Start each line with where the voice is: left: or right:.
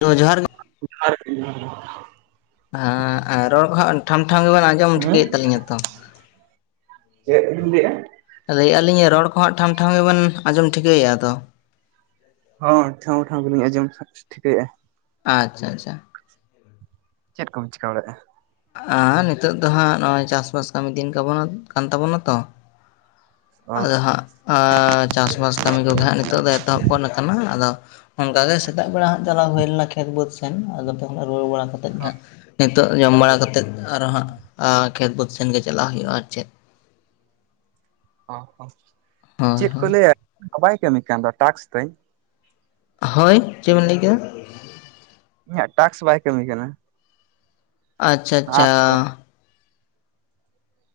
left: Hello ᱡᱚᱦᱟᱨ ᱜᱮ
right: ᱡᱚᱦᱟᱨ ᱜᱮ ᱡᱚᱦᱟᱨ ᱜᱮ
left: ᱨᱚᱲ ᱠᱚ ᱦᱟᱸᱜ ᱴᱷᱟᱢ ᱴᱷᱟᱢ ᱜᱮ ᱵᱮᱱ
right: ᱦᱩᱸ ᱪᱮᱫ ᱵᱤᱱ ᱞᱟᱹᱭᱮ ᱟ
left: ᱞᱟᱹᱭ ᱮᱫ ᱟᱹᱞᱤᱧ ᱨᱚᱲ ᱠᱚ ᱦᱟᱸᱜ ᱴᱷᱟᱢ ᱴᱷᱟᱢ ᱜᱮᱵᱮᱱ ᱟᱸᱡᱚᱢ ᱴᱷᱤᱠᱟᱹᱭᱮᱫᱼᱟ ᱛᱚ
right: ᱦᱚᱸ ᱴᱷᱟᱢ ᱴᱷᱟᱢ ᱜᱮᱞᱤᱧ ᱟᱸᱡᱚᱢ ᱴᱷᱤᱠᱟᱹᱭᱮᱫᱼᱟ
left: ᱟᱪᱪᱷᱟ ᱟᱪᱪᱷᱟ
right: ᱪᱮᱫ ᱠᱚᱢ ᱪᱤᱠᱟᱹ ᱵᱟᱲᱟ ᱮᱫᱼᱟ
left: ᱮ ᱱᱤᱛᱳ ᱫᱚ ᱦᱟᱸᱜ ᱱᱚᱜᱼᱚᱭ ᱪᱟᱥᱵᱟᱥ ᱠᱟᱹᱢᱤ ᱫᱤᱱ ᱠᱟᱵᱚᱱ ᱠᱟᱱ ᱛᱟᱵᱚᱱᱟ ᱛᱚ
right: ᱚ
left: ᱟᱫᱚ ᱦᱟᱸᱜ ᱪᱟᱥᱼᱵᱟᱥ ᱠᱟᱹᱢᱤ ᱠᱚᱜᱮ ᱦᱟᱜ ᱱᱤᱛᱚᱜ ᱫᱚ ᱮᱛᱚᱦᱚᱵ ᱜᱚᱫ ᱟᱠᱟᱱᱟ ᱟᱫᱚ ᱚᱱᱠᱟ ᱜᱮ ᱥᱮᱛᱟᱜ ᱵᱮᱲᱟ ᱦᱟᱸᱜ ᱪᱟᱞᱟᱣ ᱦᱩᱭ ᱞᱮᱱᱟ ᱠᱷᱮᱛ ᱵᱟᱹᱫᱽ ᱥᱮᱱ ᱟᱫᱚ ᱛᱚᱵᱮ ᱨᱩᱣᱟᱹᱲ ᱵᱟᱲᱟ ᱠᱟᱛᱮᱜ ᱜᱮ ᱦᱟᱸᱜ ᱱᱤᱛᱚᱜ ᱡᱚᱢ ᱵᱟᱲᱟ ᱠᱟᱛᱮᱫ ᱟᱨᱚ ᱦᱟᱸᱜ ᱠᱷᱮᱛ ᱵᱟᱹᱫᱽ ᱥᱮᱱᱜᱮ ᱪᱟᱞᱟᱣ ᱦᱩᱭᱩᱜᱼᱟ ᱟᱨ ᱪᱮᱫ
right: ᱚ
left: ᱦᱳᱭ
right: ᱪᱮᱫ ᱠᱚ
left: ᱦᱳᱭ
right: ᱞᱟᱹᱭᱟ ᱵᱟᱭ ᱠᱟᱹᱢᱤ ᱠᱟᱱ ᱫᱚ ᱴᱟᱠᱥ ᱛᱤᱧ
left: ᱦᱳᱭ ᱪᱮᱫ ᱵᱮᱤᱱ ᱞᱟᱹᱭ ᱠᱮᱫᱟ
right: ᱤᱧᱟᱹᱜ ᱴᱟᱠᱥ ᱵᱟᱭ ᱠᱟᱹᱢᱤ ᱠᱟᱱᱟ
left: ᱟᱪᱪᱷᱟ ᱟᱪᱪᱷᱟ
right: ᱟᱯᱥ ᱨᱮ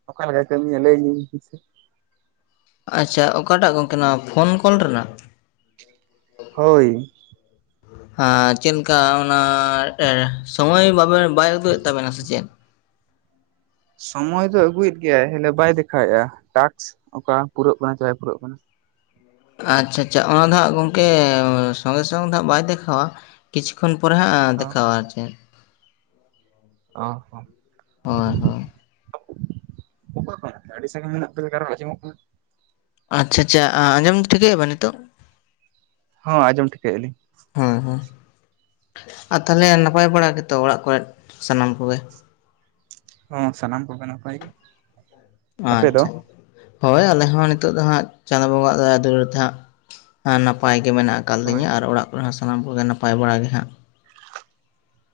right: ᱚᱠᱟ ᱞᱮᱠᱟᱭ ᱠᱟᱹᱢᱤᱭᱟ ᱞᱟᱹᱭ ᱤᱧ ᱵᱮᱱ ᱥᱮ
left: ᱟᱪᱪᱷᱟ ᱚᱠᱟᱴᱟᱜ ᱜᱚᱝᱠᱮ ᱯᱷᱳᱱ ᱠᱚᱞ ᱨᱮᱱᱟᱜ
right: ᱦᱳᱭ
left: ᱪᱮᱫ ᱞᱮᱠᱟ ᱚᱱᱟ ᱥᱚᱢᱚᱭ ᱵᱟᱭ ᱩᱫᱩᱜᱮᱫ ᱛᱟᱵᱮᱱᱟ ᱥᱮ ᱪᱮᱫ
right: ᱥᱚᱢᱚᱭ ᱫᱚ ᱟᱹᱜᱩᱭᱮᱫ ᱜᱮᱭᱟᱭ ᱦᱮ ᱵᱟᱭ ᱫᱮᱠᱷᱟᱣᱮᱫᱼᱟ ᱴᱟᱠᱥ ᱚᱠᱟ ᱯᱩᱨᱟᱹᱜ ᱠᱟᱱᱟ ᱥᱮ ᱵᱟᱭ ᱯᱩᱨᱟᱹᱜ ᱠᱟᱱᱟ
left: ᱟᱪᱪᱷᱟ ᱟᱪᱪᱷᱟ ᱚᱱᱟ ᱫᱚ ᱦᱟᱸᱜ ᱜᱚᱝᱠᱮ ᱥᱚᱸᱜᱮ ᱥᱚᱝᱮ ᱫᱚ ᱦᱟᱸᱜ ᱵᱟᱭ ᱫᱮᱠᱷᱟᱣᱟ ᱠᱤᱪᱷᱩ ᱠᱷᱚᱱ ᱯᱚᱨᱮ ᱦᱟᱸᱜ
right: ᱚ
left: ᱫᱮᱠᱷᱟᱣᱟ ᱟᱨ ᱪᱮᱫ
right: ᱚ ᱦᱚᱸ
left: ᱦᱳᱭ ᱦᱳᱭ
right: ᱚᱠᱟ ᱠᱷᱚᱱ ᱟᱹᱰᱤ ᱥᱟᱸᱜᱤᱧ [unintelligible] ᱞᱮᱠᱟ ᱨᱚᱲ ᱟᱸᱡᱚᱢᱚᱜ ᱠᱟᱱᱟ
left: ᱟᱪᱪᱷᱟ ᱟᱪᱪᱷᱟ ᱟᱸᱡᱚᱢ ᱴᱷᱤᱠᱟᱹᱭᱟ ᱵᱮᱱ ᱱᱤᱛᱚᱜ
right: ᱦᱳᱣ‌ ᱚᱸᱡᱚᱢ ᱴᱷᱤᱠᱟᱹᱭᱮᱫᱼᱟᱤᱧ
left: ᱦᱮᱸ ᱦᱮᱸ ᱟᱨ ᱛᱟᱦᱚᱞᱮ ᱱᱟᱯᱟᱭ ᱵᱟᱲᱟ ᱜᱮᱛᱚ ᱚᱲᱟᱜ ᱠᱚᱨᱮ ᱥᱟᱱᱟᱢ ᱠᱚᱜᱮ
right: ᱦ ᱥᱟᱱᱟᱢ ᱠᱚᱜᱮ ᱱᱟᱯᱟᱭ ᱜᱮ ᱟᱯᱮ ᱫᱚ
left: ᱟᱪᱪᱷᱟ ᱾ [inaudible] ᱦᱳᱭ ᱟᱞᱮᱦᱚᱸ ᱱᱤᱛᱚᱜ ᱫᱚ ᱦᱟᱸᱜ ᱪᱟᱸᱫᱳ ᱵᱚᱸᱜᱟ ᱟᱜ ᱫᱩᱞᱟᱹᱲ ᱛᱮ ᱦᱟᱸᱜ [inaudible] ᱮᱸ ᱱᱟᱯᱟᱭ ᱜᱮ ᱢᱮᱱᱟᱜ
right: ᱦᱳᱭ
left: ᱟᱠᱟᱜᱞᱤᱧᱟ ᱟᱨ ᱚᱲᱟᱜ ᱠᱚᱨᱮ ᱦᱚᱸ ᱥᱟᱱᱟᱢ ᱠᱚᱜᱮ ᱱᱟᱯᱟᱭ ᱵᱟᱲᱟ ᱜᱮ ᱦᱟᱸᱜ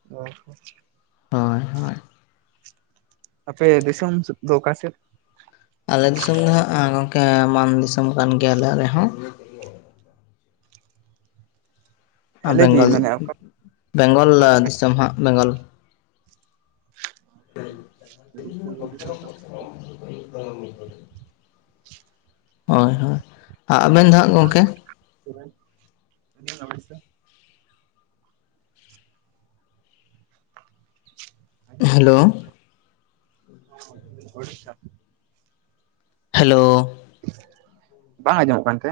right: [unintelligible]
left: ᱦᱳᱭ ᱦᱳᱭ ᱾
right: ᱟᱯᱮ ᱫᱤᱥᱚᱢ ᱥᱮᱫ ᱫᱚ ᱚᱠᱟ ᱥᱮᱫ?
left: ᱟᱞᱮ ᱫᱤᱥᱚᱢ ᱫᱚ ᱦᱟᱸᱜ ᱜᱚᱢᱠᱮ ᱢᱟᱱ ᱫᱤᱥᱚᱢ ᱠᱟᱱ ᱜᱮᱭᱟ ᱞᱮ ᱟᱞᱮᱦᱚᱸ ᱾
right: ᱦᱮᱸ
left: ᱟᱨ
right: ᱞᱟᱹᱭ ᱵᱤᱱ
left: ᱵᱮᱝᱜᱚᱞ
right: ᱢᱟᱱᱮ ᱚᱠᱟ
left: ᱵᱮᱝᱜᱚᱞ ᱫᱤᱥᱚᱢ ᱦᱟᱸᱜ ᱵᱮᱝᱜᱚᱞ ᱾
right: [unintelligible]
left: [unintelligible] ᱦᱳᱭ ᱦᱳᱭ ᱾ ᱟᱨ ᱟᱵᱮᱱ ᱫᱚ ᱦᱟᱜ ᱜᱚᱢᱠᱮ?
right: ᱥᱩᱨ ᱨᱮᱱ [inaudible] ᱟᱹᱞᱤᱧ ᱢᱟᱱ ᱫᱤᱥᱚᱢ ᱾ [inaudible]
left: ᱦᱮᱞᱳ ᱾
right: [unintelligible] ᱚᱲᱤᱥᱥᱟ ᱾
left: ᱦᱮᱞᱳᱻ
right: [inaudible] ᱵᱟᱝ ᱟᱸᱡᱚᱢᱚᱜ ᱠᱟᱱᱛᱮ?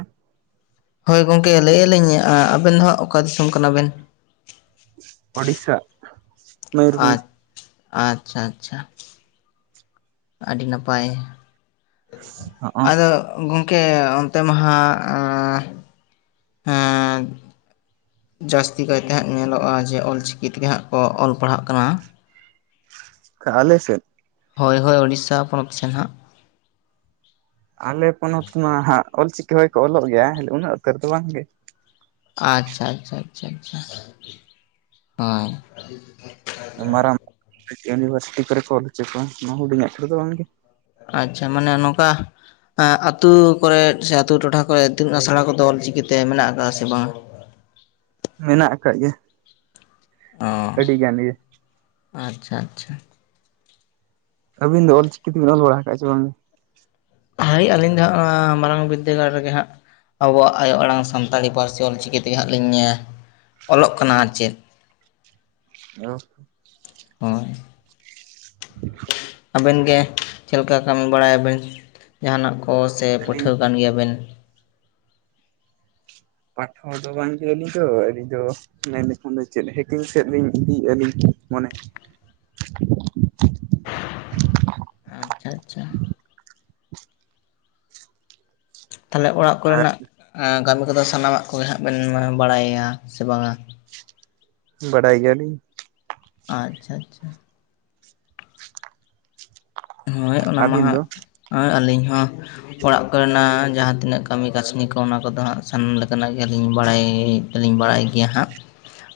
left: ᱦᱳᱭ ᱜᱚᱝᱠᱮ ᱞᱟᱹᱭᱮᱫ ᱟᱹᱞᱤᱧ ᱟᱵᱮᱱ ᱫᱚ ᱦᱟᱸᱜ ᱚᱠᱟ ᱫᱤᱥᱚᱢ ᱠᱟᱱᱟ ᱵᱮᱱ?
right: ᱳᱲᱤᱥᱥᱟ ᱾ [inaudible]
left: ᱟᱪ ᱟᱪᱪᱷᱟ ᱟᱪᱪᱷᱟ ᱾ ᱟᱹᱰᱤ ᱱᱟᱯᱟᱭ ᱾ [inaudible]
right: ᱦᱚᱸᱜ
left: ᱟᱫᱚ ᱜᱚᱝᱠᱮ ᱚᱱᱛᱮ ᱢᱟᱦᱟᱸᱜ ᱟᱸ [inaudible] ᱦᱟᱸ ᱾ ᱡᱟᱹᱥᱛᱤ ᱠᱟᱭᱛᱮ ᱦᱟᱸᱜ ᱧᱮᱞᱚᱜᱼᱟ ᱡᱮ ᱚᱞ ᱪᱤᱠᱤ ᱛᱮᱜᱮ ᱦᱟᱸᱜ ᱠᱚ ᱚᱞ ᱯᱟᱲᱦᱟᱜ ᱠᱟᱱᱟ ᱾
right: ᱚᱠᱟ ᱟᱞᱮ ᱥᱮᱫ?
left: ᱦᱳᱭ ᱦᱳᱭ ᱳᱲᱤᱥᱥᱟ ᱯᱚᱱᱚᱛ ᱥᱮᱫ ᱦᱟᱸᱜ ᱾
right: ᱟᱞᱮ ᱯᱚᱱᱚᱛ ᱢᱟ ᱦᱟᱸᱜ ᱚᱞᱪᱤᱠᱤ ᱦᱚᱭ ᱠᱚ ᱚᱞᱚᱜ ᱜᱮᱭᱟ ᱩᱱᱟᱹᱜ ᱩᱛᱟᱹᱨ ᱫᱚ ᱵᱟᱝᱜᱮ ᱾
left: ᱟᱪᱪᱷᱟ ᱟᱪᱪᱷᱟ ᱟᱪᱪᱷᱟ ᱟᱪᱪᱷᱟ ᱾ [inaudible] ᱦᱳᱭ ᱾
right: ᱢᱟᱨᱟᱝ ᱢᱟᱨ ᱤᱭᱩᱱᱤᱵᱷᱟᱨᱥᱤᱴᱤ ᱠᱚᱨᱮ ᱠᱚ ᱚᱞ ᱦᱚᱪᱚ ᱠᱚᱣᱟ ᱾ ᱱᱚᱣᱟ ᱦᱩᱰᱤᱧᱟᱜ ᱠᱚᱨᱮ ᱫᱚ ᱫᱚ ᱵᱟᱝᱜᱮ ᱾
left: ᱟᱪᱪᱷᱟ ᱢᱟᱱᱮ ᱱᱚᱝᱠᱟ ᱟᱸᱜ ᱟᱛᱳ ᱠᱚᱨᱮᱫ ᱥᱮ ᱟᱛᱳ ᱴᱚᱴᱷᱟ ᱠᱚᱨᱮ ᱤᱛᱩᱱ ᱟᱥᱲᱟ ᱠᱚᱫᱚ ᱚᱞ ᱪᱤᱠᱤ ᱛᱮ ᱢᱮᱱᱟᱜ ᱟᱠᱟᱫᱟ ᱥᱮ ᱵᱟᱝᱟ?
right: ᱢᱮᱱᱟᱜ ᱟᱠᱟᱫ ᱜᱮᱭᱟ
left: ᱚ
right: ᱟᱹᱰᱤ ᱜᱟᱱ ᱜᱮ ᱾
left: ᱟᱪᱪᱷᱟ ᱟᱪᱪᱷᱟ ᱾
right: ᱟᱹᱵᱤᱱ ᱫᱚ ᱚᱞᱪᱤᱠᱤ ᱛᱮᱵᱤᱱ ᱚᱞ ᱵᱟᱲᱟ ᱟᱠᱟᱫ ᱪᱮ ᱵᱟᱝ ᱜᱮ?
left: ᱦᱳᱭ ᱟᱹᱞᱤᱧ ᱫᱚ ᱦᱟᱸᱜ ᱚᱱᱟ ᱢᱟᱨᱟᱝ ᱵᱤᱫᱽᱫᱟᱹᱜᱟᱲ ᱨᱮᱜᱮ ᱦᱟᱸᱜ ᱟᱵᱚᱣᱟᱜ ᱟᱭᱳ ᱟᱲᱟᱝ ᱥᱟᱱᱛᱟᱲᱤ ᱯᱟᱹᱨᱥᱤ ᱚᱞᱪᱤᱠᱤ ᱛᱮᱜᱮ ᱦᱟᱸᱜ ᱞᱤᱧ ᱚᱞᱚᱜ ᱠᱟᱱᱟ ᱟᱨ ᱪᱮᱫ ᱾
right: [inaudible] ᱦᱮᱞᱳ ᱾
left: ᱦᱳᱭ ᱾
right: [inaudible]
left: ᱟᱵᱮᱱ ᱜᱮ ᱪᱮᱫ ᱞᱮᱠᱟ ᱠᱟᱹᱢᱤ ᱵᱟᱲᱟᱭᱟᱵᱮᱱ ᱡᱟᱦᱟᱱᱟᱜ ᱠᱚ ᱥᱮ
right: ᱟᱹᱞᱤᱧ
left: ᱯᱟᱹᱴᱷᱟᱹᱣᱟ ᱠᱟᱱ ᱜᱮᱭᱟᱵᱮᱱ?
right: ᱯᱟ. ᱴᱷᱟ. ᱣᱟ ᱫᱚ ᱵᱟᱝᱜᱤ ᱟᱹᱞᱤᱧ ᱫᱚ ᱾ ᱟᱹᱞᱤᱧ ᱫᱚ ᱢᱮᱱᱠᱷᱟᱱ ᱫᱚ ᱪᱮᱫ ᱦᱮᱠᱤᱝ ᱥᱮᱫ ᱞᱤᱧ ᱤᱫᱤᱭᱮᱫᱼᱟ ᱞᱤᱧ [unintelligible] [inaudible]
left: ᱟᱪᱪᱷᱟ ᱟᱪᱪᱷᱟ ᱾ ᱛᱟᱦᱚᱞᱮ ᱚᱲᱟᱜ
right: ᱟᱨ
left: ᱠᱚᱨᱮᱱᱟᱜ ᱟᱸ ᱠᱟᱹᱢᱤ ᱠᱚᱫᱚ ᱥᱟᱱᱟᱢᱟᱜ ᱠᱚᱜᱮ ᱦᱟᱸᱜ ᱵᱮᱱ ᱵᱟᱲᱟᱭᱟ ᱥᱮ ᱵᱟᱝᱟ?
right: ᱵᱟᱰᱟᱭ ᱜᱮᱭᱟᱞᱤᱧ᱾
left: ᱟᱼᱪᱪᱷᱟ-ᱪᱷᱟ᱾ ᱦᱳᱭ ᱚᱱᱟ
right: ᱟᱹᱵᱤᱱ ᱫᱚ
left: ᱢᱟᱦᱟᱸᱜ ᱚᱸ ᱟᱹᱞᱤᱧ ᱦᱚᱸ᱾ ᱚᱲᱟᱜ ᱠᱚᱨᱮᱱᱟᱜ ᱡᱟᱦᱟᱸ ᱛᱤᱱᱟᱹᱜ ᱠᱟᱹᱢᱤ ᱠᱟᱹᱥᱱᱤ ᱠᱚ, ᱚᱱᱟ ᱠᱚᱫᱚ ᱦᱟᱸᱜ ᱥᱟᱱᱟᱢ ᱞᱮᱠᱟᱱᱟᱜ ᱜᱮ ᱟᱹᱞᱤᱧ ᱵᱟᱲᱟᱭ ᱞᱤᱧ ᱵᱟᱲᱟᱭ ᱜᱮᱭᱟ ᱦᱟᱸᱜ᱾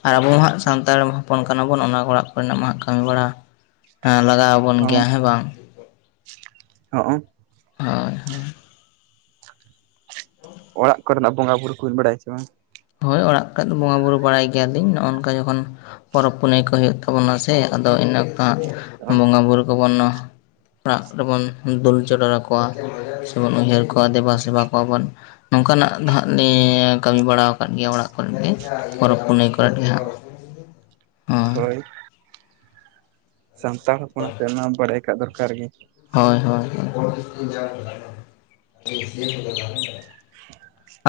left: ᱟᱨ ᱟᱵᱚ ᱢᱟᱦᱟᱸᱜ ᱥᱟᱱᱛᱟᱲ ᱯᱚᱱ ᱠᱟᱱᱟᱵᱚᱱ ᱚᱱᱟ ᱚᱲᱟᱜ ᱠᱚᱨᱮᱱᱟᱜ ᱢᱟᱦᱟᱸᱜ ᱠᱟᱹᱢᱤ ᱵᱟᱲᱟ ᱮᱸ ᱞᱟᱜᱟᱣ ᱟᱵᱚᱱ ᱜᱮᱭᱟ ᱦᱮᱸ, ᱵᱟᱝ!
right: ᱚ ᱚᱝ
left: ᱦᱚᱭ-ᱦᱚᱭ᱾
right: ᱚᱲᱟᱜ ᱠᱚᱨᱮᱱᱟᱜ ᱵᱚᱸᱜᱟ ᱵᱩᱨᱩ ᱠᱩᱣᱤᱱ ᱵᱟᱲᱟᱭᱟ ᱪᱮ ᱵᱟᱝ?
left: ᱦᱳᱭ ᱚᱲᱟᱜ ᱠᱨᱮᱫ ᱫᱚ ᱵᱚᱸᱜᱟ ᱵᱩᱨᱩ ᱵᱟᱲᱟᱭ ᱜᱮᱭᱟᱞᱤᱧ ᱱᱚᱜᱼᱚᱱᱝᱠᱟ, ᱡᱚᱠᱷᱚᱱ ᱯᱚᱨᱚᱵᱽ ᱯᱩᱱᱟᱹᱭ ᱠᱚ ᱦᱩᱭᱩᱜ ᱛᱟᱵᱚᱱᱟ ᱥᱮᱻ ᱟᱫᱚ ᱤᱱᱟᱹ ᱟᱸᱜ
right: ᱵᱟᱝ?
left: ᱵᱚᱸᱜᱟᱼᱵᱩᱨᱩ ᱠᱚᱵᱚᱱ ᱱᱚ ᱚᱲᱟᱜ ᱠᱚᱨᱮᱵᱚᱱ ᱫᱩᱞ ᱪᱚᱰᱚᱨ ᱟᱠᱚᱣᱟ᱾ ᱮᱵᱚᱱ ᱩᱭᱦᱟᱹᱨ ᱠᱚᱣᱟ ᱫᱮᱵᱟ-ᱥᱮᱵᱟ ᱠᱚᱣᱟ ᱵᱚᱱ, ᱱᱚᱝᱠᱟᱱᱟᱜ ᱫᱟ ᱦᱟᱸᱜ ᱱᱤᱼᱭᱮ ᱠᱟᱹᱢᱤ ᱵᱟᱲᱟ ᱠᱟᱫ ᱜᱮᱭᱟ ᱚᱲᱟᱜ ᱠᱚᱨᱮᱫ ᱜᱮ ᱯᱚᱨᱚᱵᱽ ᱯᱩᱱᱟᱹᱭ ᱠᱚᱨᱮ ᱜᱮ ᱦᱟᱸᱜ ᱩᱸ
right: ᱟᱹᱭ᱾ ᱥᱟᱱᱛᱟᱲ ᱦᱚᱯᱚᱱᱟᱜ ᱛᱮ ᱚᱱᱟ ᱵᱟᱲᱟᱭ ᱠᱟᱜ ᱫᱚᱨᱠᱟᱨ ᱜᱤ᱾
left: ᱦᱳᱭ, ᱦᱳᱭ, ᱦᱳᱭ᱾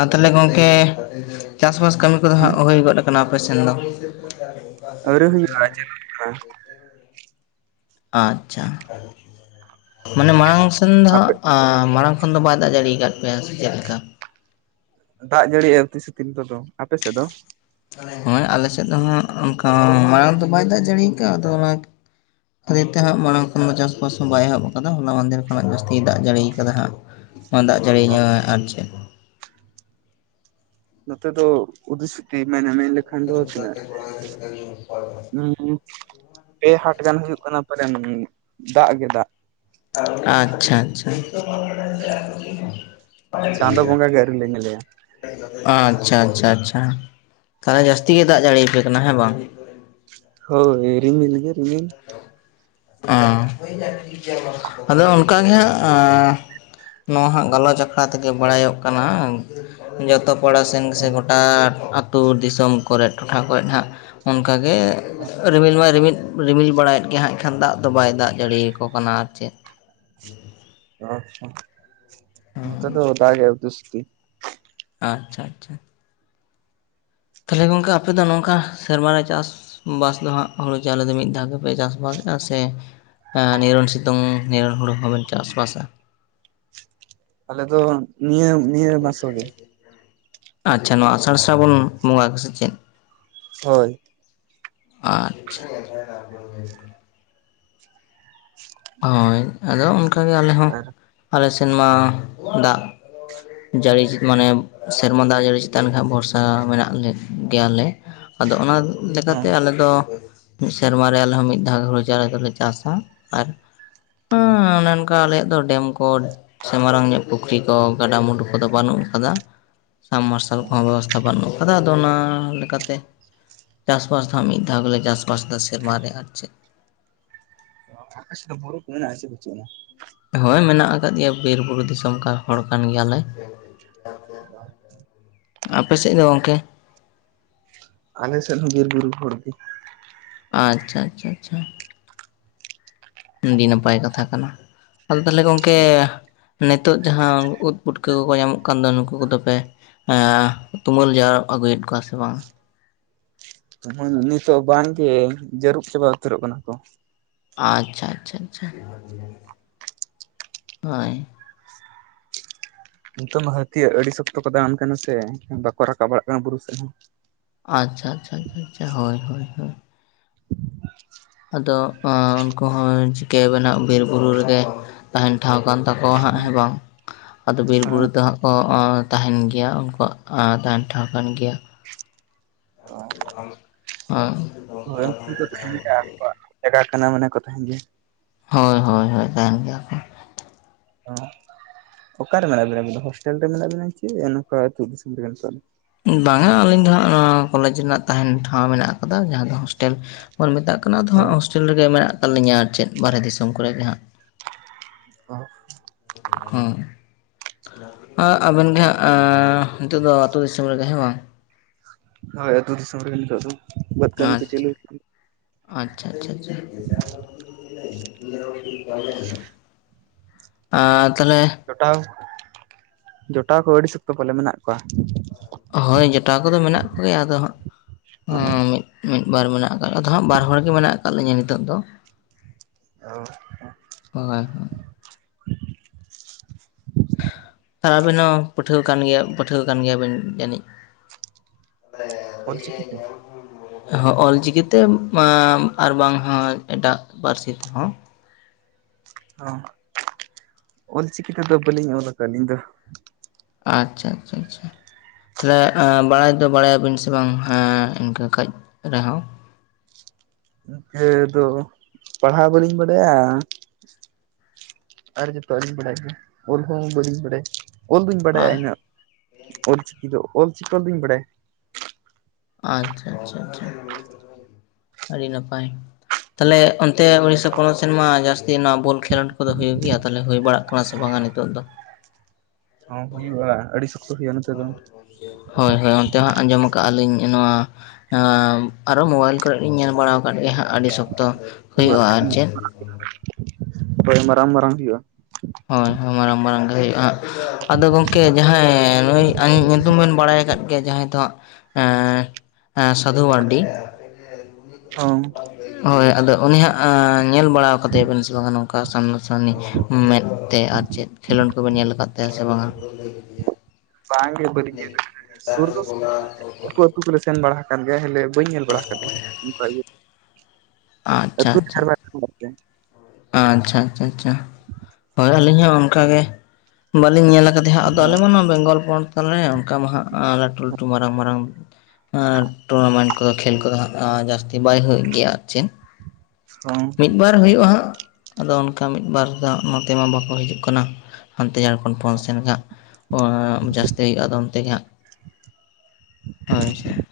left: ᱟ ᱛᱷᱟᱞᱮ ᱜᱚᱝᱠᱮ, ᱪᱟᱥ-ᱵᱟᱥ ᱠᱟᱹᱢᱤ ᱠᱚᱫᱚ ᱦᱟᱸᱜ
right: ᱦᱩᱸ
left: ᱦᱩᱭ ᱜᱚᱫ ᱠᱟᱱᱟ, ᱟᱯᱮ ᱥᱮᱱ ᱫᱚ?
right: ᱟᱣᱨᱤ ᱦᱩᱭᱩᱜᱼᱟ, ᱟᱣᱨᱤ ᱦᱩᱭᱩᱜᱼᱟ᱾
left: ᱟᱪᱪᱷᱟ ᱢᱟᱱᱮ ᱢᱟᱲᱟᱝ ᱥᱮᱱ ᱫᱚ
right: ᱟᱯᱮ
left: ᱦᱟᱸᱜ, ᱟᱸ ᱢᱟᱲᱟᱝ ᱠᱷᱚᱱ ᱫᱚ ᱵᱟᱭ ᱫᱟᱜ ᱡᱟᱹᱲᱤᱭ ᱠᱟᱫ ᱯᱮᱭᱟ ᱥᱮ ᱪᱮᱫ ᱞᱮᱠᱟ?
right: ᱫᱟᱜ ᱡᱟᱹᱲᱤᱭᱮ ᱤᱛᱤᱥᱤᱛᱤᱞ ᱫᱚ-ᱫᱚ, ᱟᱯᱮ ᱥᱮᱫ ᱫᱚ?
left: ᱦᱚᱸᱭ ᱟᱞᱮ ᱥᱮᱫ ᱫᱚ ᱦᱚᱸᱜ ᱚᱱᱠᱟᱶᱚ ᱢᱟᱲᱟᱝ ᱫᱚ ᱵᱟᱭ ᱫᱟᱜ ᱡᱟᱹᱲᱤᱭ ᱠᱟᱜᱼᱟ ᱟᱫᱚ ᱚᱱᱟᱠ ᱛᱷᱟᱫᱮ ᱛᱮ ᱟᱸᱜ ᱢᱟᱲᱟᱝ ᱠᱷᱚᱱ ᱪᱟᱥ-ᱯᱟᱥ ᱦᱚᱸ ᱵᱟᱭ ᱮᱦᱚᱵ ᱟᱠᱟᱫᱟ᱾ ᱦᱚᱞᱟ ᱢᱟᱫᱮᱨ ᱠᱷᱚᱱᱟᱜ ᱡᱟᱹᱥᱛᱤᱭ ᱫᱟᱜ ᱡᱟᱹᱲᱤᱭ ᱠᱟᱫᱟ ᱦᱟᱸᱜ᱾ ᱢᱟ ᱫᱟᱜ ᱡᱟᱹᱲᱤᱭᱧᱟ ᱟᱨ ᱪᱮᱫ?
right: ᱱᱚᱛᱮ ᱫᱚ ᱩᱫᱤ-ᱥᱩᱛᱤ ᱢᱮᱱᱟ ᱢᱮᱱ ᱞᱮᱠᱷᱟᱱ ᱫᱚ ᱛᱤᱱᱟᱹᱜ? ᱩᱸ ᱯᱮ ᱦᱟᱴ ᱜᱟᱱ ᱦᱩᱭᱩᱜ ᱠᱟᱱᱟ ᱯᱟᱞᱮᱹᱱ ᱫᱟᱜ ᱜᱮ ᱫᱟᱜ᱾
left: ᱟᱪᱪᱷᱟ-ᱪᱷᱟ᱾ ᱯᱟᱪᱮᱜ ᱴᱤᱠ
right: ᱪᱟᱸᱫᱳ
left: ᱜᱮᱭᱟ᱾
right: ᱵᱚᱸᱜᱟ ᱜᱮ ᱟᱹᱣᱨᱤ ᱞᱮ ᱧᱮᱞᱮᱭᱟ
left: ᱟᱼᱪᱪᱷᱟ, ᱪᱷᱟ, ᱪᱷᱟ, ᱛᱟᱦᱞᱮ ᱡᱟᱹᱥᱛᱤ ᱜᱮ ᱫᱟᱜ ᱡᱟᱹᱲᱤ ᱭᱟᱯᱮ ᱠᱟᱱᱟ ᱦᱮᱸ, ᱵᱟᱝ!
right: ᱦᱳᱭ, ᱨᱤᱢᱤᱞ ᱜᱮᱹ ᱨᱤᱢᱤᱞ᱾
left: ᱚᱸ ᱟᱫᱚᱸ ᱚᱱᱠᱟ ᱜᱮ ᱦᱟᱸᱜ ᱟᱸ ᱱᱚᱣᱟ ᱦᱟᱸᱜ ᱜᱟᱞᱚᱪ ᱟᱠᱷᱲᱟ ᱛᱮᱜᱮ ᱵᱟᱲᱟᱭᱚᱜ ᱠᱟᱱᱟᱻ ᱟᱝᱛᱷ ᱡᱚᱛᱚ ᱠᱚᱲᱟ ᱥᱮᱱ ᱥᱮ ᱜᱚᱴᱟ ᱟᱛᱩ ᱫᱤᱥᱚᱢ ᱠᱚᱨᱮᱜ, ᱴᱚᱴᱷᱟ ᱠᱚᱨᱮᱜ ᱦᱟᱸᱜ᱾ ᱚᱱᱠᱟ ᱜᱮᱹᱻ ᱨᱤᱢᱤᱞ ᱢᱟᱭ ᱨᱤᱢᱤᱫ, ᱨᱤᱢᱤᱞ ᱵᱟᱲᱟᱭᱮᱫ ᱜᱮ ᱦᱟᱸᱜ᱾ ᱠᱷᱟᱱ ᱫᱟᱜ ᱫᱚ, ᱵᱟᱭ ᱫᱟᱜ ᱡᱟᱹᱲᱤᱭ ᱠᱚ ᱠᱟᱱᱟ ᱟᱨ ᱪᱮᱫ!
right: ᱚᱼᱣᱟᱪᱪᱷᱟ, ᱱᱚᱛᱮ ᱫᱚ ᱫᱟᱜᱮ ᱩᱛᱤ-ᱥᱩᱛᱤ᱾
left: ᱟᱼᱪᱪᱷᱟ-ᱪᱷᱟ᱾ ᱛᱷᱟᱞᱮ ᱜᱚᱝᱠᱮ ᱟᱯᱮ ᱫᱚ ᱱᱚᱝᱠᱟᱦ ᱥᱮᱨᱢᱟᱨᱮ ᱪᱟᱥ- -ᱵᱟᱥ ᱫᱚ ᱦᱟᱸᱜ ᱦᱩᱲᱩ ᱪᱟᱣᱞᱮ ᱫᱚ ᱢᱤᱜ ᱫᱷᱟᱣ ᱜᱮᱯᱮ ᱪᱟᱥ-ᱵᱟᱥᱮᱜᱼᱟ ᱥᱮ ᱦᱮᱸ ᱱᱤᱨᱚᱱ ᱥᱤᱛᱩᱝ, ᱱᱤᱨᱚᱱ ᱦᱩᱲᱩ ᱦᱚᱸᱵᱮᱱ ᱪᱟᱥ-ᱵᱟᱥᱟ?
right: ᱟᱞᱮ ᱫᱚᱸ ᱱᱤᱭᱟᱹ ᱱᱤᱭᱟᱹ ᱢᱟᱥᱚ ᱜᱮ
left: ᱟᱪᱪᱷᱟ ᱱᱚᱹᱣᱟ ᱟᱥᱟᱲ ᱥᱨᱵᱚᱱ ᱵᱚᱸᱜᱟ ᱥᱮ ᱪᱮᱫ?
right: ᱦᱳᱭ ᱾
left: ᱟᱼᱪᱷᱟ ᱾ [inaudible] ᱦᱳᱭ, ᱟᱸᱫᱚ ᱚᱱᱠᱟᱹᱜᱮ ᱟᱸᱞᱮ ᱦᱚᱸ
right: ᱟᱨ
left: ᱟᱞᱮ ᱥᱮᱱ ᱢᱟ ᱫᱟᱜ ᱡᱟᱹᱲᱤ ᱪᱤᱫ ᱢᱟᱱᱮ ᱥᱮᱨᱢᱟ ᱫᱟᱜ ᱡᱟᱹᱲᱤ ᱪᱮᱛᱟᱱ ᱜᱮ ᱦᱟᱸᱜ ᱵᱷᱚᱨᱥᱟ ᱢᱮᱱᱟᱹᱜ ᱞᱮ ᱜᱮᱹᱭᱟᱞᱮ ᱾ ᱟᱫᱚ ᱚᱱᱟ
right: ᱦᱮᱸ
left: ᱞᱮᱠᱟᱛᱮ ᱟᱞᱮᱫᱚ ᱢᱤᱜ ᱥᱮᱨᱢᱟ ᱨᱮ ᱟᱸᱞᱮ ᱦᱚᱸ ᱢᱤᱫ ᱫᱷᱟᱣ ᱦᱩᱲᱩ ᱪᱟᱨᱟ ᱫᱚᱞᱮ ᱪᱟᱥᱟ, ᱟᱨ
right: ᱦᱮᱸ ᱾
left: ᱚᱱᱮ ᱚᱱᱠᱟᱹ ᱟᱸᱞᱮᱭᱟᱜ ᱫᱚ ᱰᱮᱢ ᱠᱚᱰ ᱥᱮ ᱢᱟᱨᱟᱝ ᱧᱚᱜ ᱯᱩᱠᱷᱨᱤ ᱠᱚ ᱜᱟᱰᱟᱼᱢᱩᱰᱩ ᱠᱚᱫᱚᱸ ᱵᱟᱹᱱᱩᱜ ᱟᱠᱟᱫᱟ, ᱥᱟᱢ ᱢᱟᱨᱥᱟᱞ ᱠᱚᱦᱚᱸ ᱵᱮᱵᱚᱥ ᱛᱦᱟ ᱵᱟᱹᱱᱩᱜ ᱠᱟᱫᱟ ᱟᱫᱚ ᱚᱱᱟ ᱞᱮᱹᱠᱟᱛᱮ ᱪᱟᱥ-ᱵᱟᱥ ᱫᱚ ᱢᱤᱫ ᱫᱟᱣ ᱜᱮᱞᱮ ᱪᱟᱥ-ᱵᱟᱥ ᱫᱟ ᱥᱮᱨᱢᱟᱨᱮ ᱟᱨ ᱪᱮᱫ ᱾
right: ᱟᱯᱮ ᱥᱮᱫ ᱫᱚ ᱵᱩᱨᱩ ᱠᱚ ᱢᱮᱱᱟᱜᱼᱟ ᱥᱮ ᱵᱟᱹᱪᱩᱜ ᱟᱱᱟ?
left: ᱦᱳᱭ ᱢᱮᱱᱟᱜ ᱟᱠᱟᱫ ᱜᱮᱭᱟ ᱵᱤᱨᱼᱵᱩᱨᱩ ᱫᱤᱥᱚᱢ ᱠᱟ ᱦᱚᱲ ᱠᱟᱱ ᱜᱮᱭᱟᱞᱮ ᱾
right: [inaudible]
left: ᱟᱯᱮ ᱥᱮᱡ ᱫᱚ ᱜᱚᱝᱠᱮ?
right: ᱟᱞᱮ ᱥᱮᱫ ᱦᱚᱸ ᱵᱤᱨ ᱵᱩᱨᱩ ᱦᱚᱲ ᱜᱮ ᱾
left: ᱟᱪᱪᱷᱟ ᱟᱪᱪᱷᱟ ᱟᱪᱪᱷᱟ ᱾ ᱟᱹᱰᱤ ᱱᱟᱯᱟᱭ ᱠᱟᱛᱷᱟ ᱠᱟᱱᱟ, ᱟᱫᱚ ᱛᱟᱦᱚᱞᱮ ᱜᱚᱝᱠᱮ ᱱᱤᱛᱚᱜ ᱡᱟᱦᱟᱸ ᱩᱫ ᱯᱩᱴᱠᱟᱹ ᱠᱚᱠᱚ ᱧᱟᱢᱚᱜ ᱠᱟᱱ ᱫᱚ ᱱᱩᱠᱩ ᱠᱚᱫᱚ ᱯᱮ ᱮᱸ ᱛᱩᱢᱟᱹᱞ ᱡᱟᱨᱩᱵᱽ ᱟᱹᱜᱩᱭᱮᱫ ᱠᱚᱣᱟ ᱥᱮ ᱵᱟᱝᱟ?
right: ᱛᱩᱢᱟᱝ ᱱᱤᱛ ᱦᱚᱸ ᱵᱟᱝᱜᱮ, ᱡᱟᱹᱨᱩᱵ ᱪᱟᱵᱟ ᱩᱛᱟᱹᱨᱚᱜ ᱠᱟᱱᱟ ᱠᱚ ᱾
left: ᱟᱪᱷᱟ ᱟᱪᱷᱟ ᱟᱪᱷᱟ, ᱦᱳᱭ ᱾
right: ᱱᱤᱛᱚᱝ ᱢᱟ ᱦᱟᱹᱛᱤᱭᱟᱜ ᱟᱹᱰᱤ ᱥᱚᱠᱛᱚ ᱠᱚ ᱫᱟᱬᱟᱱ ᱠᱟᱱᱟ ᱥᱮ ᱵᱟᱠᱚ ᱨᱟᱠᱟᱵ ᱵᱟᱹᱲᱟᱜ ᱠᱟᱱᱟ ᱵᱩᱨᱩ ᱥᱮᱫ ᱦᱚᱸ ᱾
left: ᱟᱪᱪᱷᱟ ᱟᱪᱪᱷᱟ ᱟᱪᱪᱷᱟ, ᱦᱳᱭ ᱦᱳᱭ ᱦᱳᱭ ᱾
right: [inaudible]
left: ᱟᱫᱚ ᱚᱸ ᱩᱱᱠᱩ ᱦᱚᱸ ᱪᱤᱠᱟᱹᱵᱮᱱ ᱦᱟᱸᱜ ᱵᱤᱨ ᱵᱩᱨᱩ ᱨᱮᱜᱮ ᱛᱟᱦᱮᱱ ᱴᱷᱟᱶ ᱠᱟᱱ ᱛᱟᱠᱚᱣᱟ ᱦᱟᱸᱜ ᱦᱮᱸ ᱵᱟᱝ! ᱟᱫᱚ ᱵᱤᱨ ᱵᱩᱨᱩ ᱫᱚ ᱦᱟᱸᱜ ᱠᱚᱸ ᱚᱸ ᱛᱟᱦᱮᱱ ᱜᱮᱭᱟ ᱩᱱᱠᱩᱣᱟᱜ ᱟᱸ ᱛᱟᱦᱮᱱ ᱴᱷᱟᱶ ᱠᱟᱱ ᱜᱮᱭᱟ ᱾ [inaudible] ᱚᱸ [inaudible]
right: ᱡᱟᱜᱟ ᱠᱟᱱᱟ ᱢᱟᱱᱮ ᱠᱚ ᱛᱟᱦᱮᱱ ᱜᱮᱭᱟ ᱾
left: ᱦᱳᱭ ᱦᱳᱭ ᱦᱳᱭ ᱛᱟᱦᱮᱱ ᱜᱮᱹᱭᱟ ᱠᱚ ᱾
right: ᱚᱸ ᱚᱠᱟᱨᱮ ᱢᱮᱱᱟᱜ ᱵᱤᱱᱟ ᱟᱵᱤᱱ ᱫᱚ ᱦᱚᱥᱴᱮᱞ ᱨᱮ ᱢᱮᱱᱟᱜ ᱵᱤᱱᱟ ᱪᱮ, ᱱᱚᱠᱟ ᱟᱛᱩ ᱫᱤᱥᱚᱢ ᱨᱮᱜᱮ ᱱᱤᱛᱚᱜ ᱫᱚ?
left: ᱵᱟᱝᱟ ᱟᱹᱞᱤᱧ ᱫᱚ ᱦᱟᱸᱜ ᱱᱚᱣᱟᱹ ᱠᱚᱞᱮᱡᱽ ᱨᱮᱱᱟᱜ ᱛᱟᱦᱮᱸᱱ ᱴᱷᱟᱶ ᱢᱮᱱᱟᱜ ᱟᱠᱟᱫᱟ ᱡᱟᱦᱟᱸ ᱫᱚ ᱦᱳᱥᱴᱮᱞ ᱵᱚᱱ ᱢᱮᱛᱟᱜ ᱠᱟ ᱱᱟ ᱟᱫᱚ
right: ᱫᱚ
left: ᱦᱟᱸᱜ ᱦᱳᱥᱴᱮᱞ ᱨᱮᱜᱮ ᱢᱮᱱᱟᱜ ᱟᱠᱟᱫ ᱞᱤᱧᱟᱹ ᱟᱨ ᱪᱮᱫ ᱵᱟᱨᱦᱮ ᱫᱤᱥᱚᱢ ᱠᱚᱨᱮ ᱜᱮ ᱦᱟᱸᱜ ᱾
right: [inaudible] ᱚᱸ
left: ᱦᱮᱸ ᱾ ᱟᱸᱜ ᱟᱵᱮᱱ ᱜᱮ ᱦᱟᱸᱜ ᱟᱸᱻ ᱱᱤᱛᱚᱜ ᱫᱚ ᱟᱛᱳ ᱫᱤᱥᱚᱢ ᱨᱮᱜᱮ ᱦᱮᱸ ᱵᱟᱝ?
right: ᱦᱳᱭ ᱟᱛᱩ ᱫᱤᱥᱚᱢ ᱨᱮᱜᱮ ᱱᱤᱛᱚᱜ ᱫᱚ, ᱵᱟᱹᱫᱷ ᱠᱟᱢᱤ ᱠᱚ
left: ᱟᱪᱪᱷᱟ
right: ᱪᱟᱞᱩ ᱦᱚᱪᱚᱱ
left: ᱟᱪᱪᱷᱟ ᱟᱪᱪᱷᱟ ᱟᱪᱪᱷᱟ ᱾ [inaudible] ᱟᱨ ᱛᱚᱞᱦᱮ
right: ᱡᱚᱴᱟᱣ ᱡᱚᱴᱟᱣ ᱠᱚ ᱟᱹᱲᱤ ᱥᱚᱠᱛᱚ ᱯᱟᱞᱮ ᱢᱮᱱᱟᱜ ᱠᱚᱣᱟ!
left: ᱦᱳᱭ ᱡᱚᱴᱟᱣ ᱠᱚᱫᱚ ᱢᱮᱱᱟᱜ ᱠᱚᱜᱮᱭᱟ ᱟᱫᱚ ᱦᱟᱸᱜ ᱢᱤᱫ ᱢᱤᱫ ᱵᱟᱨ ᱢᱮᱱᱟᱜ ᱟᱠᱟᱫᱟᱹ ᱟᱫᱚ ᱦᱟᱸᱜ ᱵᱟᱨ ᱦᱚᱲ ᱜᱮ ᱢᱮᱱᱟᱜ ᱟᱠᱟᱫ ᱞᱤᱧᱟᱹ ᱱᱤᱛᱚᱜ ᱫᱚ
right: [unintelligible]
left: [unintelligible] ᱟᱨ ᱟᱹᱵᱤᱱ ᱦᱚᱸ ᱯᱟᱹᱴᱷᱩᱣᱟᱹ ᱠᱟᱱ ᱜᱮᱭᱟ ᱯᱟᱹᱴᱷᱩᱣᱟᱹ ᱠᱟᱱ ᱜᱮᱭᱟᱵᱤᱱ ᱡᱟᱹᱱᱤᱡ ᱦᱮᱸ
right: ᱚᱞᱪᱤᱠᱤ
left: ᱟᱞᱤᱧ
right: ᱛᱮ
left: ᱦᱚᱸ ᱦᱚ ᱚᱞᱪᱤᱠᱤᱛᱮ ᱟᱨ ᱵᱟᱝ ᱦᱚᱸ ᱮᱴᱟᱜ ᱯᱟᱹᱨᱥᱤ ᱛᱮᱦᱚᱸ
right: ᱦᱚᱸ ᱚᱞᱪᱤᱠᱤ ᱛᱮᱫᱚ ᱵᱟᱹᱞᱤᱧ ᱚᱞ ᱟᱠᱟᱫᱼᱟ ᱟᱹᱞᱤᱧ ᱫᱚ
left: ᱟᱪᱪᱷᱟ ᱟᱪᱪᱷᱟ ᱟᱪᱷᱟ ᱛᱟᱦᱚᱞᱮ ᱵᱟᱲᱟᱭ ᱫᱚ ᱵᱟᱲᱟᱭᱟᱵᱤᱱ ᱥᱮ ᱵᱟᱝ ᱦᱮᱸ ᱤᱱᱠᱟᱹ ᱠᱟᱹᱡ ᱨᱮᱦᱚᱸ
right: ᱤᱭᱟᱹ ᱫᱚ ᱯᱟᱲᱦᱟᱣ ᱵᱟᱹᱞᱤᱧ ᱵᱟᱰᱟᱭᱟ ᱟᱨ ᱡᱚᱛᱚ ᱟᱹᱞᱤᱧ ᱵᱟᱲᱟᱭ ᱜᱮ ᱚᱞ ᱦᱚᱸ ᱵᱟᱞᱤᱧ ᱵᱟᱲᱟᱭ ᱚᱞ ᱫᱩᱧ ᱵᱟᱲᱟᱭᱟ
left: ᱟᱨ
right: ᱤᱱᱟᱹ ᱚᱞ ᱪᱤᱠᱤ ᱫᱚ ᱚᱞ ᱪᱤᱠᱤ ᱚᱞ ᱫᱩᱧ ᱵᱟᱲᱟᱭᱟ
left: ᱟᱪᱪᱷᱟ ᱟᱪᱪᱷᱟ ᱟᱪᱷᱟ ᱟᱪᱷᱟ ᱟᱹᱰᱤ ᱱᱟᱯᱟᱭ ᱛᱟᱦᱚᱞᱮ ᱚᱱᱛᱮ ᱩᱲᱤᱥᱥᱟ ᱯᱚᱱᱚᱛ ᱥᱮᱱᱢᱟ ᱡᱟᱹᱥᱛᱤ ᱱᱚᱣᱟ ᱵᱚᱞ ᱠᱷᱮᱞᱳᱰ ᱠᱚᱫᱚ ᱦᱩᱭᱩᱜ ᱜᱮᱭᱟ ᱛᱟᱦᱚᱞᱮ ᱦᱩᱭ ᱵᱟᱲᱟᱜ ᱠᱟᱱᱟ ᱥᱮ ᱵᱟᱝᱟ ᱱᱤᱛᱚᱜ ᱫᱚ
right: ᱦᱚᱸ ᱦᱩᱭᱩᱜᱼᱟ ᱟᱹᱰᱤ ᱥᱚᱠᱛᱚ ᱦᱩᱭᱩᱜᱼᱟ ᱱᱚᱛᱮ ᱫᱚ
left: ᱦᱳᱭ ᱦᱳᱭ ᱚᱱᱛᱮ ᱦᱟᱸᱜ ᱟᱸᱡᱚᱢ ᱠᱟᱜᱼᱟ ᱞᱤᱧ ᱱᱚᱣᱟ ᱟᱨᱚ ᱢᱳᱵᱟᱭᱤᱞ ᱠᱚᱨᱮᱜ ᱞᱤᱧ ᱧᱮᱞ ᱵᱟᱲᱟ ᱟᱠᱟᱫ ᱜᱮᱭᱟ ᱦᱟᱸᱜ ᱟᱹᱰᱤ ᱥᱚᱠᱛᱚ ᱦᱩᱭᱩᱜᱼᱟ ᱟᱨ ᱪᱮᱫ
right: [unintelligible] ᱢᱟᱨᱟᱝ ᱢᱟᱨᱟᱝ ᱦᱩᱭᱩᱜᱼᱟ
left: ᱦᱳᱭ ᱦᱳᱭ ᱢᱟᱨᱟᱝ ᱢᱟᱨᱟᱝ ᱜᱮ ᱦᱩᱭᱩᱜᱼᱟ ᱦᱟᱸᱜ ᱟᱫᱚ ᱜᱚᱢᱠᱮ ᱡᱟᱦᱟᱸᱭ ᱱᱩᱭ ᱟᱧ ᱧᱩᱛᱩᱢ ᱵᱮᱱ ᱵᱟᱲᱟᱭ ᱟᱠᱟᱫ ᱡᱟᱦᱟᱸᱭ ᱫᱚ ᱮᱹᱜ ᱥᱟᱫᱷᱩ ᱢᱟᱨᱟᱱᱰᱤ
right: ᱦᱚᱸ
left: ᱦᱳᱭ ᱟᱫᱚ ᱩᱱᱤ ᱦᱟᱸᱜ ᱧᱮᱞ ᱵᱟᱲᱟᱣ ᱠᱟᱫᱮᱭᱟ ᱵᱮᱱ ᱥᱮ ᱵᱟᱝᱟ ᱱᱚᱝᱠᱟ ᱥᱟᱢᱱᱟ ᱥᱟᱢᱱᱤ ᱢᱮᱫ ᱛᱮ ᱟᱨ ᱪᱮᱫ ᱠᱷᱮᱞᱳᱰ ᱠᱚᱵᱮ ᱧᱮᱞ ᱟᱠᱟᱫ ᱛᱟᱭᱟ ᱥᱮ ᱵᱟᱝᱟ
right: ᱵᱟᱝᱜᱮ ᱵᱟᱹᱞᱤᱧ ᱧᱮᱞ ᱠᱟᱫᱟ ᱥᱩᱨ ᱫᱚᱞᱮ ᱥᱩᱨ ᱜᱮᱭᱟ ᱟᱛᱳ ᱠᱚᱞᱮ ᱥᱮᱱ ᱵᱟᱲᱟ ᱟᱠᱟᱱ ᱜᱮᱭᱟ ᱦᱮᱞᱮ ᱵᱟᱹᱧ ᱧᱮᱞ ᱵᱟᱲᱟ ᱟᱠᱟᱫᱮᱭᱟ ᱱᱚᱝᱠᱟ ᱤᱭᱟᱹ
left: ᱟᱪᱪᱷᱟ
right: ᱟᱛᱳ
left: ᱟᱪᱪᱷᱟ
right: [unintelligible]
left: ᱟᱪᱪᱷᱟ ᱟᱪᱪᱷᱟ ᱟᱪᱪᱷᱟ ᱦᱳᱭ ᱟᱹᱞᱤᱧ ᱦᱚᱸ ᱚᱱᱠᱟᱜ ᱜᱮ ᱵᱟᱹᱞᱤᱧ ᱧᱮᱞ ᱟᱠᱟᱫᱟ ᱦᱟᱸᱜ ᱟᱫᱚ ᱟᱞᱮ ᱢᱟ ᱱᱚᱣᱟ ᱵᱮᱝᱜᱚᱞ ᱯᱚᱱᱚᱛ ᱛᱟᱞᱮ ᱚᱱᱠᱟ ᱢᱟ ᱦᱟᱸᱜ ᱞᱟᱹᱴᱩ ᱞᱟᱹᱴᱩ ᱢᱟᱨᱟᱝ ᱢᱟᱨᱟᱝ ᱟᱨ ᱴᱩᱨᱱᱟᱢᱮᱱᱴ ᱠᱚᱫᱚ ᱠᱷᱮᱞ ᱠᱚᱫᱚ ᱦᱟᱸᱜ ᱡᱟᱹᱥᱛᱤ ᱵᱟᱭ ᱦᱩᱭᱩᱜ ᱜᱮᱭᱟ ᱟᱨ ᱪᱮᱫ
right: ᱦᱚᱸ
left: ᱢᱤᱫ ᱵᱟᱨ ᱦᱩᱭᱩᱜᱼᱟ ᱦᱟᱸᱜ ᱟᱫᱚ ᱚᱱᱠᱟ ᱢᱤᱫᱵᱟᱨ ᱫᱚ ᱱᱚᱛᱮ ᱢᱟ ᱵᱟᱠᱚ ᱦᱤᱡᱩᱜ ᱠᱟᱱᱟ ᱦᱟᱱᱛᱮ ᱡᱷᱟᱲᱠᱷᱚᱸᱰ ᱯᱚᱱᱚᱛ ᱥᱮᱱ ᱠᱟᱜ ᱡᱟᱹᱥᱛᱤ ᱦᱩᱭᱩᱜᱼᱟ ᱟᱫᱚ ᱚᱱᱛᱮᱜᱮ ᱦᱟᱸᱜ ᱦᱳᱭ ᱥᱮ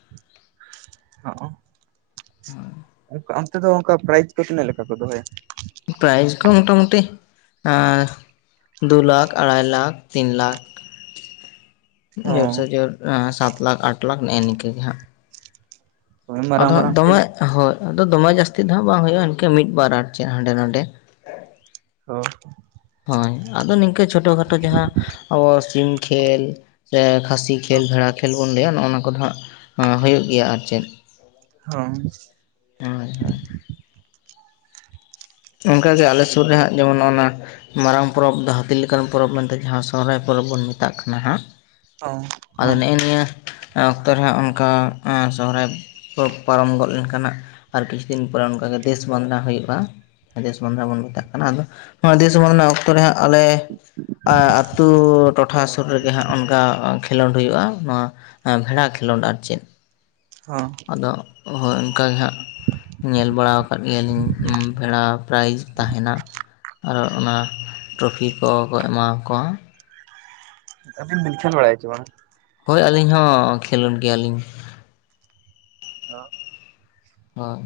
right: ᱚᱱᱛᱮ ᱫᱚ ᱚᱱᱠᱟ ᱯᱨᱟᱭᱤᱡ ᱠᱚ ᱛᱤᱱᱟᱹᱜ ᱞᱮᱠᱟ ᱠᱚ ᱫᱚᱦᱚᱭᱟ
left: ᱯᱨᱟᱭᱤᱡ ᱠᱚ ᱢᱚᱴᱟᱢᱩᱴᱤ ᱟᱸ ᱫᱩ ᱞᱟᱠᱷ ᱟᱲᱟᱭ ᱞᱟᱠᱷ ᱛᱤᱱ ᱞᱟᱠᱷ
right: [inaudible]
left: ᱡᱚᱨ ᱥᱮ ᱡᱚᱨ ᱥᱟᱛ ᱞᱟᱠᱷ ᱟᱴ ᱞᱟᱠᱷ ᱮᱱᱠᱟ ᱜᱮ ᱦᱟᱸᱜ
right: ᱦᱚᱸ
left: ᱟᱫᱚ
right: ᱢᱟᱨᱟᱝ
left: ᱦᱟᱸᱜ
right: ᱢᱟᱨᱟᱝ
left: ᱫᱚᱢᱮ
right: ᱯᱷᱤᱞᱰ
left: ᱦᱳᱭ ᱟᱫᱚ ᱫᱚᱢᱮ ᱡᱟᱹᱥᱛᱤ ᱫᱚ ᱦᱟᱸᱜ ᱵᱟᱝ ᱦᱩᱭᱩᱜᱼᱟ ᱤᱱᱠᱟᱹ ᱢᱤᱫ ᱵᱟᱨ ᱟᱨ ᱪᱮᱫ ᱦᱟᱸᱰᱮ ᱱᱟᱰᱮ
right: ᱚᱸ
left: ᱦᱳᱭ ᱟᱫᱚ ᱱᱤᱝᱠᱟᱹ ᱪᱷᱳᱴᱚ ᱠᱷᱟᱴᱳ ᱡᱟᱦᱟᱸ ᱟᱵᱚ ᱥᱤᱢ ᱠᱷᱮᱞ ᱥᱮ ᱠᱷᱟᱹᱥᱤ ᱠᱷᱮᱞ ᱵᱷᱮᱲᱟ ᱠᱷᱮᱞ ᱵᱚᱱ ᱞᱟᱹᱭᱟ ᱱᱚᱜᱼᱱᱟ ᱠᱚᱫᱚ ᱦᱟᱸᱜ ᱦᱩᱭᱩᱜ ᱜᱮᱭᱟ ᱟᱨ ᱪᱮᱫ
right: ᱦᱚ
left: ᱦᱚ ᱟᱪᱪᱷᱟ ᱟᱪᱷᱟ ᱚᱝᱠᱟᱜᱮ ᱟᱞᱮ ᱥᱩᱨ ᱨᱮᱦᱟᱸᱜ ᱡᱮᱢᱚᱱ ᱱᱚᱜᱱᱟ ᱢᱟᱨᱟᱝ ᱯᱚᱨᱚᱵᱽ ᱫᱚ, ᱦᱟᱹᱛᱤ ᱞᱮᱠᱟᱱ ᱯᱚᱨᱚᱵᱽ ᱢᱮᱱᱛᱮ, ᱡᱟᱦᱟᱸ ᱥᱚᱦᱚᱨᱟᱭ ᱯᱚᱨᱚᱵᱽ ᱵᱚᱱ, ᱢᱮᱛᱟᱜ ᱠᱟᱱᱟ ᱦᱟᱸᱜ,
right: ᱦᱚᱸ
left: ᱟᱫᱚ,
right: ᱦᱚᱸ
left: ᱱᱮᱜᱼᱮ ᱱᱤᱭᱟᱹ, ᱚᱠᱛᱚ ᱨᱮ ᱦᱟᱸᱜ, ᱚᱱᱠᱟ ᱮᱸᱼ ᱥᱚᱦᱨᱟᱭ ᱠᱚ, ᱯᱟᱨᱚᱢ ᱜᱚᱫ ᱞᱮᱱᱠᱷᱟᱱ, ᱟᱨ ᱠᱤᱪᱷᱩ ᱫᱤᱱ ᱯᱚᱨᱮ, ᱚᱱᱠᱟᱜᱮ ᱫᱮᱥ ᱵᱟᱸᱫᱽᱱᱟ, ᱦᱩᱭᱩᱜᱼᱟ ᱾ ᱫᱮᱥ ᱵᱟᱸᱫᱽᱱᱟ ᱵᱚᱱ ᱢᱮᱛᱟᱜ ᱠᱟᱱᱟ ᱾ ᱟᱫᱚ, ᱱᱚᱣᱟ ᱫᱮᱥ ᱵᱟᱸᱫᱽᱱᱟ ᱛᱚ, ᱨᱮ ᱦᱟᱸᱜ, ᱟᱞᱮ ᱟᱹᱛᱩ, ᱴᱚᱴᱷᱟ ᱥᱩᱨ ᱨᱮᱜᱮ ᱦᱟᱸᱜ, ᱚᱱᱠᱟ ᱠᱷᱮᱞᱳᱱᱰ ᱦᱩᱭᱩᱜᱼᱟ, ᱱᱚᱣᱟ, ᱵᱷᱮᱲᱟ ᱠᱷᱮᱞᱳᱰ, ᱟᱨ ᱪᱮᱫ?
right: ᱦᱚᱸᱻ ᱾
left: ᱟᱫᱚ, ᱦᱳᱭ! ᱚᱱᱠᱟᱮ ᱜᱮ ᱦᱟᱸᱜ, ᱧᱮᱞ ᱵᱟᱲᱟ ᱟᱠᱟᱫ ᱜᱮᱭᱟ ᱞᱤᱧ, ᱩᱸᱝ ᱵᱷᱮᱲᱟ ᱯᱨᱟᱭᱤᱡᱽ ᱛᱟᱦᱮᱱᱟ ᱾ ᱟᱨ, ᱚᱱᱟ ᱴᱨᱚᱯᱷᱤ ᱠᱚᱠᱚ, ᱮᱢᱟ ᱠᱚᱣᱟ ᱾
right: ᱟᱵᱤᱱ ᱵᱤᱱ, ᱞᱠᱷᱮᱞ ᱵᱟᱲᱟᱭ ᱟᱪᱮ ᱵᱟᱝ?
left: ᱦᱳᱭ! ᱟᱹᱞᱤᱧ ᱦᱚᱸ, ᱠᱷᱮᱞᱳᱰ ᱜᱮᱭᱟᱞᱤᱧ ᱾
right: ᱦᱟᱲᱚ, ᱾
left: ᱦᱳᱭ ᱾